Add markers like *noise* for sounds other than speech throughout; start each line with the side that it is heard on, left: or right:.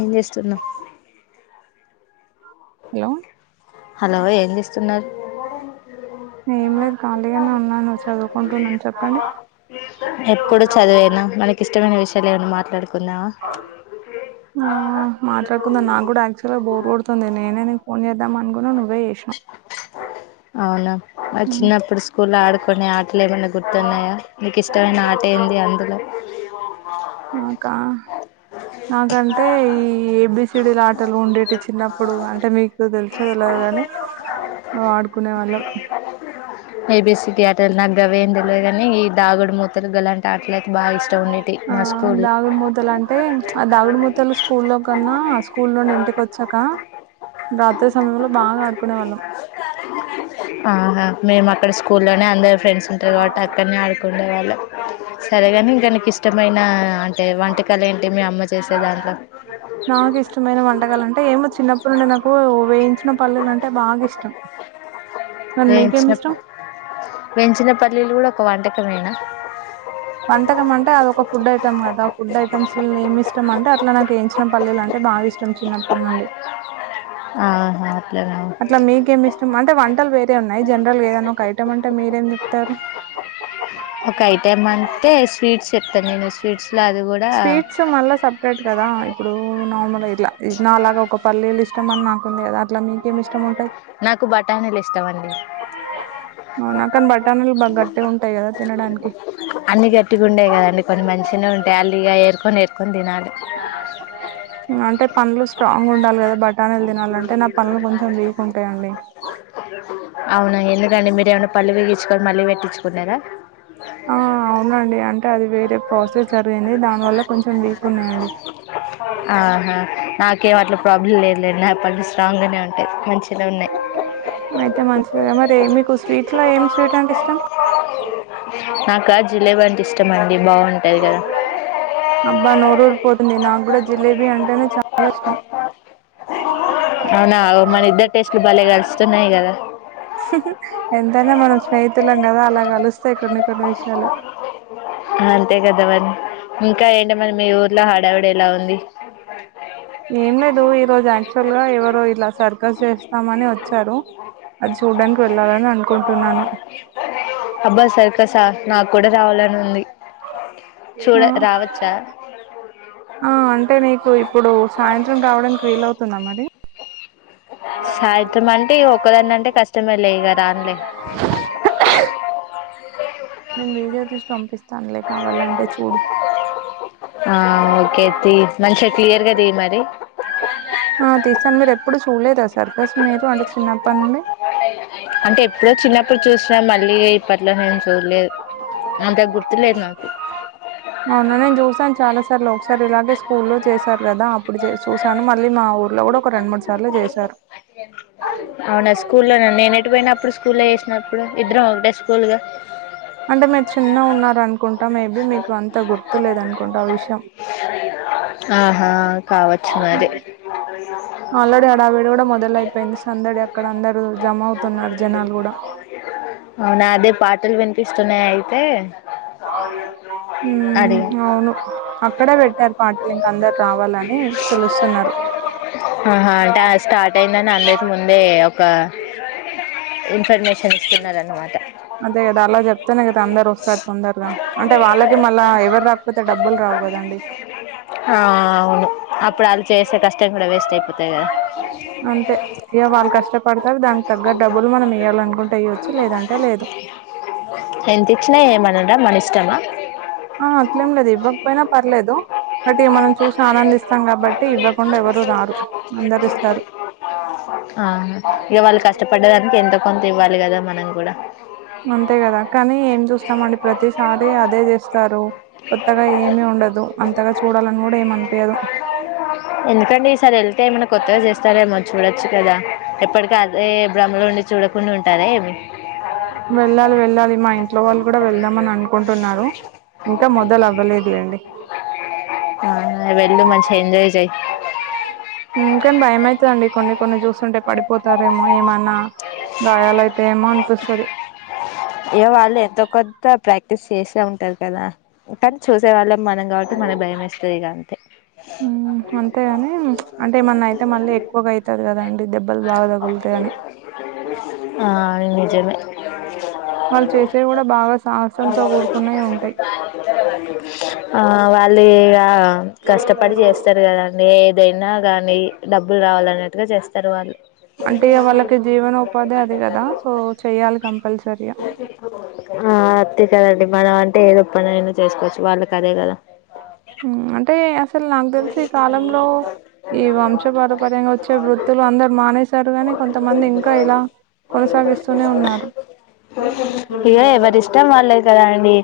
left: ఏం చేస్తున్నవ్
right: hello
left: hello ఏం చేస్తున్నారు
right: ఏం లేదు ఖాళీగానే ఉన్నాను చదువుకుంటున్నాను చెప్పండి
left: ఎప్పుడు చదువేనా మనకి ఇష్టమైన విషయం పైన ఏం అన మాట్లా ఆ
right: ఆ మాట్లాడుకుందాం నాకు కూడా యాక్చువల్ గా బోర్ కొడుతుంది నేనే నీక్ ఫోన్ చేద్దాం అనుకున్నా నువ్వే చేసిన్నవ్
left: అవునా మరి చిన్నప్పుడు స్కూలో ఆడుకునే ఆటలు ఏమన్నా గుర్తున్నాయా నీకు ఇష్టమైన ఆట ఏంది అందులో
right: నాకా నాకంటే ఈ ఏబిసిడీలా ఆటలు ఉండేటీ చిన్నప్పుడు అంటే నీకు తెలుసు ఎలా ఉందని నువు ఆడుకు
left: ఏ బీసిడీ ఆటల్ నాగ్గవేందెలవద్దుగానీ ఈ దాగుడు మూతలు గలాంటి ఆటలు అయితే బాగా ఇష్టం ఉండేవి
right: ఆ దాగుడుమూతలు అంటే ఆ దాగుడుమూతలు స్కూల్ లో కన్నా ఆ స్కూల్ నుండి ఇంటికి వచ్చా కా రాత్రి సమయంలో బాగా ఆడుకునే వాళ్ళం
left: ఆ మేము అక్కడ స్కూల్లోనే అందరు ఫ్రెండ్స్ ఉంటారు కాబట్టి అక్కడనే ఆడి కుండ వాళ్ళ సరేగాని ఇంకా నీకిష్టమైన అంటే వంటకాలు ఏంటి మీ అమ్మ చేసే దాంట్లో
right: నాకు ఇష్టమైన వంటకాలు అంటే ఏమో చిన్నప్పటి నుండి నాకు వేయించిన పల్లీలు అంటే బాగా ఇష్టం మరి మీకేమి ఇష్టం
left: వేయించిన పల్లీలు కూడా ఒక వంటకమేనా
right: వంటకం అంటే అది ఒక ఫుడ్ ఐటమ్ కదా ఫుడ్ ఐటమ్స్ లో ఏమి ఇష్టం అంటే అట్లా నాకు ఏంచిన పల్లెలు అంటే బాగా ఇష్ట మ్ చిన్నప్పటి నుండి
left: ఆహా అట్లనా
right: అట్లా మీకేమి ఇష్టం అంటే వంటలు వేరే ఉన్ నయ్ జనరల్గా ఏదనా ఒక ఐటమ్ అంటే మీరేం చెప్తారు
left: ఒక ఐటెమ్ అంటే స్వీట్స్ చెప్
right: స్వీట్స్ మళ్ళా సపరేట్ కదా ఇప్పుడు నార్మల్గా ఇట్లా నాలాగా ఒక పల్లీలు ఇష్టం అని నాకుంది గదా అట్లా మీకేమి ఇష్టం ఉం
left: నాకు బఠానీలు ఇష్టమండి
right: అవునా కానీ బఠానీలు బాగా గట్టిగా ఉంటాయి కదా తినడానికి
left: అన్ని గట్టిగుండేయి కదండి కొన్ని మంచిగనే ఉంటయ్ అల్ ఇగా ఏరుకొని ఏరుకొని తినాలి
right: అంటే పన్నులు స్ట్రాంగ్ ఉండాలి కదా బటానీలు తినాలంటే నా పన్నులు కొంచెం వీక్ ఉంటాయండి
left: అవునా ఎందుకండి మీరేమనా పళ్ళు పీకిచ్చుకొని మళ్ళీ పెట్టించుకున్నారా
right: ఆ అవునండి అంటే అది వేరే ప్రాసెస్ జరిగింది దానివల్ల కొంచెం వీక్ ఉన్నాయండి
left: ఆహా నాకేం అట్లా ప్రాబ్లం లేదులేండి నా పళ్ళు స్ట్రాంగానే ఉంటాయి మంచి గనె ఉన్నయ్
right: సరే మరి మీకు స్వీట్లో ఏమి స్వీట్ అంటే ఇష్టం
left: నాకా జిలేబీ అంటే ఇష్టమండి బాగుం
right: అబ్బా నోరూరి పోతు ది నాకు కూడా జిలేబీ అంటేనే చాలా ఇష్టం
left: అవునా ఓ మన ఇద్దరి టేస్ట్లు బలె గలుస్తున్నయ్ కదా
right: ఎంతైనా మనం స్నేహితులం కదా అలా కలుస్తాయి కొన్ని కొన్ని విషయాలు
left: అంతే కదావే ఇంకా ఏంటి మరి మీ ఊర్లో హడవిడి ఎలా ఉంది
right: ఏం లేదు ఈ రోజు యాక్చువల్ గా ఎవరో ఇలా సర్కస్ చేస్తామని వచ్చారు అది చూడ్డానికి వెళ్ళాలని అనుకుంటున్నాను
left: అబ్బా సర్కసా నాకు కూడా రావాలని ఉంది చూడ
right: ఆ,
left: రావచ్చా
right: ఆ అంటే నీకు ఇప్పుడు సాయంత్రం రావడానికి వీలవుతుందా మరి
left: సాయంత్రం అంటే ఇగ ఒక్కదాన్నంటే కష్టమే లే ఇగ రాన్లే
right: నేను వీడియో తీసి పంపిస్తాను లే కావాలంటే చూడు
left: ఆ ఓకే తీ మంచిగ క్లియర్గా తీ మరి
right: ఆ తీస్తాను మీరు ఎప్పుడు చూడలేదా సర్కస్ మీరు అంటే చిన్నప్పటి నుండి
left: అంటే ఎప్పుడో చిన్నప్పుడు చూసినా మళ్ళీ ఇప్పట్లో నేను చూడలేదు అంత గుర్తులేదు నాకు
right: అవునా నేను చూసాను చాలా సార్లు ఒకసారి ఇలాగే స్కూల్లో చేశారు కదా అప్పుడు చూసా చూసాను మళ్ళీ మా ఊర్లో కూడా ఒక రెండు మూడు సార్లు చేశారు
left: అవునా స్కూల్లోన నేనెట్ పోయిన అప్పుడు స్కూల్లో చేసినప్పుడు ఇద్దరం ఒకటే స్కూల్గా
right: అంటే మీరు చిన్నగ ఉన్నారు అనుకుంటా మేబీ మీకు అంత గుర్తు లేదనుకుంటా ఆ విషయం
left: ఆహా కావచ్చు మరి
right: ఆల్రెడి హడావిడి కూడా మొదలయిపోయింది సందడి అక్కడ అందరూ జమ అవుతున్నారు జనాలు కూడా
left: అవునా అదే పాటలు వినిపిస్తున్నాయి అయితే
right: హ్మ్
left: అడిగా
right: అవును అక్కడ పెట్ ర్ పాటలు ఇంక అందరు రావాలని పిలుస్తున్నారు
left: ఆహా అంట స్టార్ట్ అయిందని అందక ముందే ఒక ఇన్ఫర్మేషన్ ఇస్స్తున్నారు అన్నమాట
right: అదే కదా అలా చెప్తేనే కదా అందరు వస్తారు తొందరగా అంటే వాళ్ళకి మళ్ళా ఎవరు రాకపోతే డబ్బులు రావు కదండి
left: ఆ అవును అప్పుడు వాళ్ళు చేసే కష్టం కూడా వేస్ట్ అయింది
right: అంతే ఇగ వాళ కష్టం పడతారు దానికి తగ్గ డబ్బులు మనం ఇేయ్యాలనుకుంటే ఇయ్యొచ్చు లేదంటే లేదు
left: ఎంత ఇచ్చినా ఏమనడా మన ఇష్టమా
right: అట్లేం లేదు ఇవ్వకపోయినా పర్లేదు బట్టి మనం చూసి ఆనందిస్తాం కాబట్టి ఇవ్వకుండా ఎవరు రారు అందరిస్తారు
left: ఆ ఇక వాళ్ళు కష్టపడదానికి ఎంత కొంత ఇవ్వాలి కదా మనం కూడా
right: అంతే కదా కానీ ఏం చూస్త స్తామండి ప్రతిసారి అదే చేస్తారు కొత్తగా ఏమి ఉండదు అంతగా చూడాలని కూడా ఏమంట అనిపియదు
left: చస్తారేమో చూడొచ్చు కదా ఎప్పటిక అదే భ్ర్మలో నుండి చూడకుండా ఉంటార ఏమి
right: వెళ్ళాలి వెళ్ళాలి మా ఇంట్లో వాళ్ళు కూడా వెళ్దామని అనుకుంటున్నారు ఇంకా మొదలు అవ్వలేదు అండి
left: ఆ వెళ్ళు మంచి ఎంజాయ్ చెయి
right: ఇకాని భయం అవుతుందండి కొన్ని కొన్ని చూస్తుంటే పడిపోతారేమో ఏమన్నా గాయాలయితే ఏమో అనిపిస్తది
left: ఇయో వాళ్ళు ఎంతో కొత్త ప్రాక్టీస్ చేసే ఉంటారు కదా కానీ చూసే వాళ్ళం మనం కాబట్టి మనకి భయం వేస్తది ఇక అంతే
right: అంతేగాని అంటే ఏమన్నా అయితే మళ్ళీ ఎక్కువగా అయితారు కదండి దెబ్బలు బాగా తగులుతాయి అని
left: ఆ నిజమే
right: వాళ్ళు చేసేవి కూడా బాగా సాహసంతో కూడుకున్నవి ఉంటాయి
left: ఆ వాళ్ళు ఇగ కష్టపడి చేస్తారు కదండి ఏదైనా కానీ డబ్బులు రావాలనీ అట్టుగా చేస్తారు వాళ్ళు
right: అంటే వాళ్ళకి జీవనోపాధి అది కదా సో చెయాలి కంపల్సరియా
left: ఆ అంతే కదండి మనం అంటే ఏదో ఒక పనినైనా చేసుకోవచ్చు వాళ్ళకి అదే కదా
right: అంటే అసలు నాకు తెలిసి ఈ కాలంలో ఈ వంశపారపర్ంగా వచ్చే వృత్తులు అందరు మానేశారు గాని కొంతమంది ఇంకా ఇలా కొనసాగిస్తూనే ఉన్నారు
left: ఇగో ఎవరి ఇష్టేం వాళ్ళది కదా అండి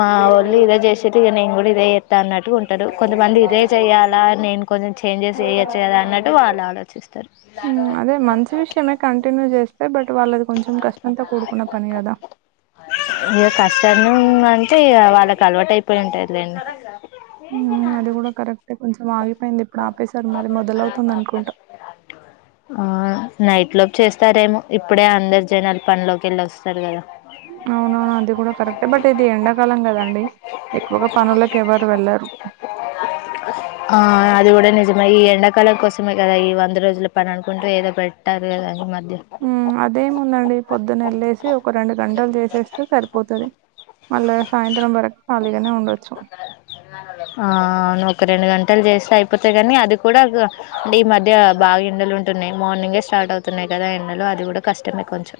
left: మా ఒళ్ళు ఇదే చేసేది ఇక నేను కూడా ఇదే ఇస్తా అన్నట్టు ఉంటాడు కొంతమంది ఇదే చెయాలా నేను కొంచెం చేంజెస్ చేయచు కదా అన్నట్టు వాళ్ళు ఆలోచిస్తారు
right: విషమే కంటిన్యూ చేస్తే బట్ వాళ్ళది కొంచెం కష్టంతో కూడుకున్న పని కద
left: అ ఇగ కష్టము అంటే వాళ్ళకి అలవాటు అయిపోయి ఉంటాదిలేండి
right: అది కూడా కరెక్టే కొంచెం ఆగి పోయింది ఇప్పుడు ఆపసారు మళ్ళీ మొదల అవుతుంది అనుకుంటాం
left: ఆ నైట్ లోకి చేస్తారేమో ఇప్పుడే అందరు జనాలు పనిలోకి వెళ్ళి వస్తారు కదా
right: అవునవును అది కూడా కరెక్ట్ బట్ ఇది ఎండాకాలం కదండి ఎక్కువగా పనులకు ఎవరు వెళ్లరు
left: ఆ అది కు నిజమే ఈ ఎండాకాలం కోసమే కదా ఈ వంద రోజులు పని అనుకుంటూ ఏదో పెట్టారు కదా మ
right: హ్మ్ అదేముందండి పొద్దునెళ్ళేసి ఒక రెండు గంటలు చేసేస్తే సరిపోతుంది మళ్ సాయంత్రం వరకు ఖాలీగానే ఉండచ్చు
left: ఆ అవును ఒక రెండు గంటలు చేస్తే అయిపోతాయి కాని అది కూడా అంటే ఈ మధ్య బాగా ఎండలు ఉంటున్నాయి మార్నింగే స్టార్ట్ అవుతున్నాయి కదా ఎండలు అది కూడా కష్టమే కొంచెం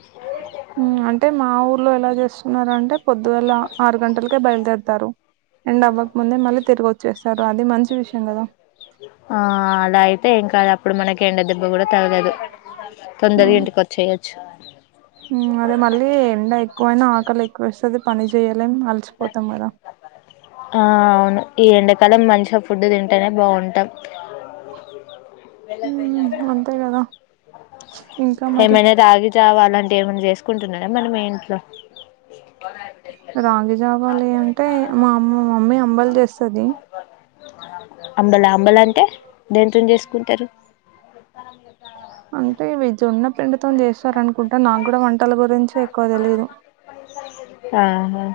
right: అంటే మా ఊర్లో ఎలా చేస్తున్నార అంటే పొద్దువేల ఆరు గంటల బయలుదేరతారు అండ్ అవ్వక ముందే మళ్ళీ తిరిగి వచ్చేస్తారు అది మంచి విషయం కదా
left: ఆ అలా అయితే ఏం కాదు అప్పుడు మనకి ఎండ దెబ్బ కూడా తగలేదు తొందర
right: మ్మ్
left: ఇంటికి వచ్చేయొచ్చు
right: అదే మళ్ళీ ఎండ ఎక్కువైనా ఆకలి ఎక్కువ వస్తుంది పని చేయా
left: ఆ అవును ఈ ఎండాకాలం మంచి ఫుడ్ తింటేనే బాగుంటాం
right: మ్మ్ అంతే కదా ఇంకా మరి
left: ఏ రాగి జావా అలా ఏమైనా చేసుకుంటున్నారా మన మీ ఇంట్లో
right: రాగి జావాలి అంటే మా అమ్మ మమ్మీ అంబలి చేస్తుది
left: అంబలా అంబలా అంటే దీంతోనే చేసుకుంటారు
right: అంటే జొన్న పిండితో చేస్తారు అనుకుంటే నాకు కూడా వంట
left: ఆహా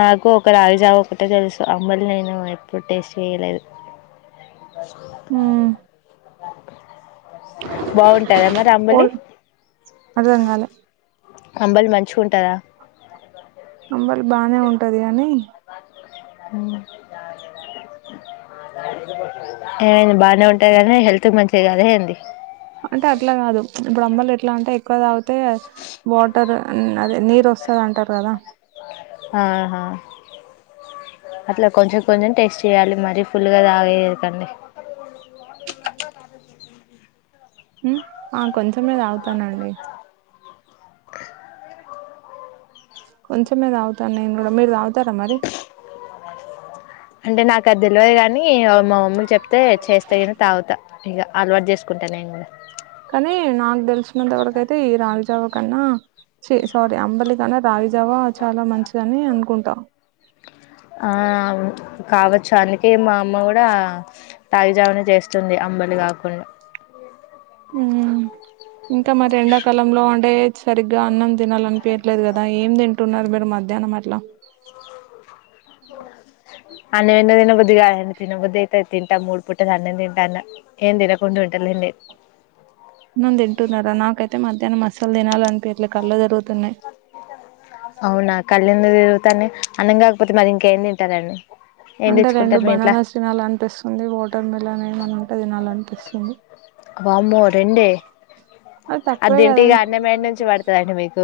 left: నాకు ఒక రాగి జావా ఒకటే తెలుసు అంబలి నేను ఎప్పుడు టేస్ట్ చేయలేదు
right: ఉ
left: బాగుంటాదా అంబలి
right: పోల్ అర్థం కాలే
left: అంబలి మంచిగుంటదా
right: అంబలి బాగానే ఉంటది కాని
left: ఏమైంది బాగానే ఒంటరిగానే హెల్త్ మంచిదికాదే ఏంది
right: అంటే అట్లా కాదు ఇప్పుడు అంబలే ఇట్లా అంటే ఎక్కువ తాగితే వాటర్ అదే నీరు వస్తుంది అంటారు కదా
left: ఆహా అట్లా కొంచెం కొంచెం టేస్ట్ చేయాలి మరీ ఫుల్గా తాగేకండి ా కాద చే
right: ఆ కొంచమే అగుతానండి కొంచెం తాగుతాను నేను కూడా మీరు తాగుతారా మరి
left: అంటే నాకు అది తెలియదు కానీ మా మమ్మీ చెప్తే చేస్తా తాగుతా ఇక అలవాటు చేసుకుంటా నేను కూడా
right: కానీ నాకు తెలిసినంతవరకైతే ఈ రాగి జావా కన్నా చి సారీ అంబలి రాగి జావా చాలా మంచిదని అనుకుంటా
left: ఆ కావచ్చు అందుకే మా అమ్మ కూడా రాగి జావాని చేస్తుంది అంబలి కాకుండా
right: ఇంకా మరి ఎండాకాలంలో అండే సరిగ్గా అన్నం తినాలనిపయట్లేదు కదా ఏం తింటున్నారు మీరు మధ్యాహ్నం అట్లా
left: బ అన్న ఎన్న దిన బుదిగా తిన బుత తింటా మూడి పుట్టది అన్నెంద తింటా అన్న ఏం తినకుంటా అంటల
right: అన్నం తింటున్నారా నాకైతే మధ్యాహ్న అసలు తినాలనిపిట్టలేదు కళ్ళు తిరుగుతుంది
left: అవునా కళ్ళు తిరుగుతాని అన్నం కాకపోతే మరి ఇంకేం తింటారండి ఏం
right: అంటే రెండు
left: తెచ్చుకుంటారు మీ ఇంట్ల
right: బనానాస్ తినాలనిపిస్తుంది వాటర్ మిల్ అని ఏమనా ఉంటే తినాలనిపిస్తుంది
left: వామ్మో రెండే
right: అది తక్కువే
left: తింటే ఇగ
right: కదండి
left: అన్నం ఏడ నుంచి పడతదండి మీకు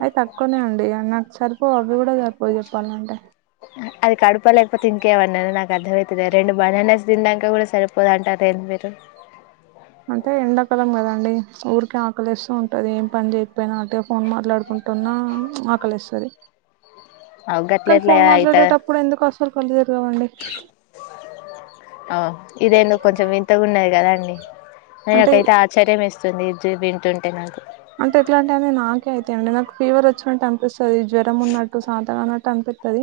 right: అది తక్కువనే అండి నాకు సరిపో
left: అది కడుప లేకపో ఇంకేమైనా నాకు అర్ధవై రెండు బనానాస్ తిండాక కూడా సరిపోదంటదే మీరు
right: ఆకలిస్త ఉంటది ఏం పని చేయకపోయినా అంటే ఫోన్ మాట్లాడుకుంటున్నా ఆకలిస్తుంది
left: అవు గట్ల
right: కాని
left: ఎట్ల
right: ఫోన్
left: అయితది
right: మాట్లాడేటప్పుడు ఎందుకు వస్తు
left: ఆ ఇదేదో కొంచెం వింతగా ఉంది కదా అండి అ
right: అంటే
left: నాకైతే ఆశచర్యం ఇస్తుంది ఈజో వింటుంటే నాకు
right: అంటే ఎట్లా అంటే అనే నాకే అయితండి నాకు ఫీవర్ వచ్చినట్టు అనిపిస్తుంది జ్వరం ఉన్నట్టు శాంతగా అన్నట్టు అనిపిస్తుంది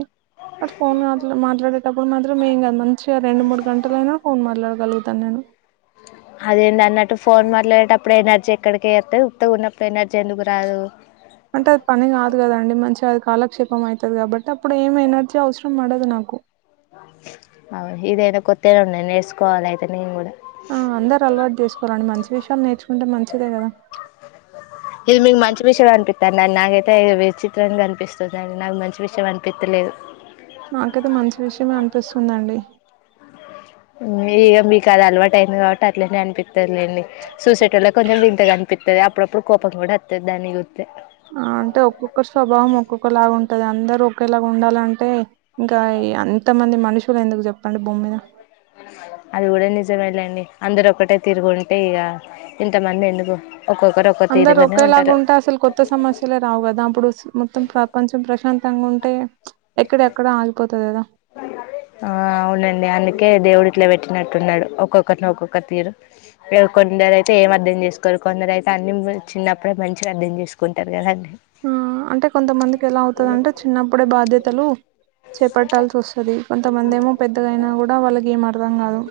right: అరి ఫోన్ మాట్ మాట్లాడేటప్పుడు మాత్రంేయిం కాదదు మంచిగా రెండు మూడు గంటలయినా ఫోన్ మాట్లాడ గలుగుత నేను
left: అదేంటి అన్నట్టు ఫోన్ మాట్లాడేటప్పుడు ఎనర్జీ ఎక్కడిక వస్తాయి ఉప్త ఉన్నప్పుడు ఎన ర్జీ ఎందుకు రాదు
right: అంటే అది పని కాదు కదండి మంచిగా కాదు కాలక్షేపం అవుతుంది కాబట్టి అప్పుడు ఏం ఎనర్జీ అవసరం పడదు నాకు
left: అవు ఇదైనా కొత్త్తేలో ఉన్నా నేర్చుకోవాలి అయితే నేను కూడ
right: ఆ అందరు అలవాటు చేసుకోరండి మంచి విషయాలు నేర్చుకుంటే మంచిదే కదా
left: *unintelligible* మంచి విషయం అనుపితా *unintelligible* విచిత్రంగా కనిపిస్తుంది అండి నాకు మంచి విషయం అనిపించలేదు
right: నాకైతే మంచి విషయమే అనిపిస్తుందండి
left: ఇక మీకు అది అలవాటు అయింది కాబట్టి అట్లనే అనిపి లేండి సూసేట్ వల్ల కొంచెం వింతగా కనిపిస్తుంది అప్పుడప్పుడు కోపం కూడా వస్తుంది దానికి గు
right: అంటే ఒక్కొక్కరు స్వభావం ఒక్కొక్కలాగా ఉంటది అందరు ఒకేలాగా ఉండాలంటే ఇంకా అంత మంది మనుషులు ఎందుకు చెప్పండి భూమి మీద
left: అది కూడా నిజమ వెళ్ళండి అందరు ఒకక్కటే తిరుగుంటే ఇగ ఇంతమంది ఎందుకు ఒక్కొక్కరు ఒక్క
right: అందరు
left: తీరుగానే
right: ఒకేలాగా
left: ఉంటారు
right: ఉంటే అసలు కొత్త సమస్యలే రావు కదా అప్పుడు మొత్తం ప్రపంచం ప్రశాం తంగా ఉంటే ఎక్కడ ఎక్కడ ఆగిపోతుది కదా
left: ఆ అవునండి అందుకే దేవుడి ఇట్లో పెట్టినట్టున్నాడు ఒక్కొక్కరిని ఒక్కొక్క తీరు కొందరు అయితే ఏం అర్థం చేసుకోరు కొందరు అయితే అన్ని చిన్నప్పుడే మంచిగా అర్థం చేసుకుంటారు కదాండి
right: ఆ అంటే కొంతమందికి ఎలా అవుతుంది అంటే చిన్నప్పుడే బాధ్యతలు చేపట్టాల్సి వస్తుంది కొంతమంది ఏమో పెద్దగా అయినా కూడా వాళ్ళకి ఏం అర్థం కాదు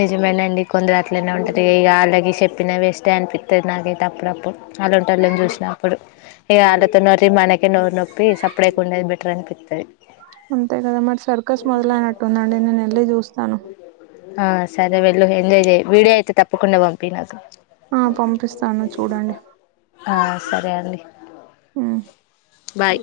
left: నిజమేనండి కొందరు అట్లయినా ఉంటారు ఇక అలాగ చెప్పినా వేస్టే అనిపిస్తంది నాకతే అప్పుడప్పుడు వాళ్ళుంట వాళ్ళని చూసినప్పుడు ఇక వాళ్ళతో నరి మనకే నోరి నొప్పి సప్పుడేకు ఉండేది బెటర్ అనిపిస్తుంది
right: అంత కదా మరి సర్కస్ మొదల అయినట్టుందండి నేను ఎలి దూస్తా
left: ఆ సరే వెళ్ళు ఎంజయ వీడియో అయితే తప్పకుండా పంపి నాకు
right: ఆ పంపిస్తాను చూడండి
left: ఆ సరే అండి
right: ఉమ్
left: బయ్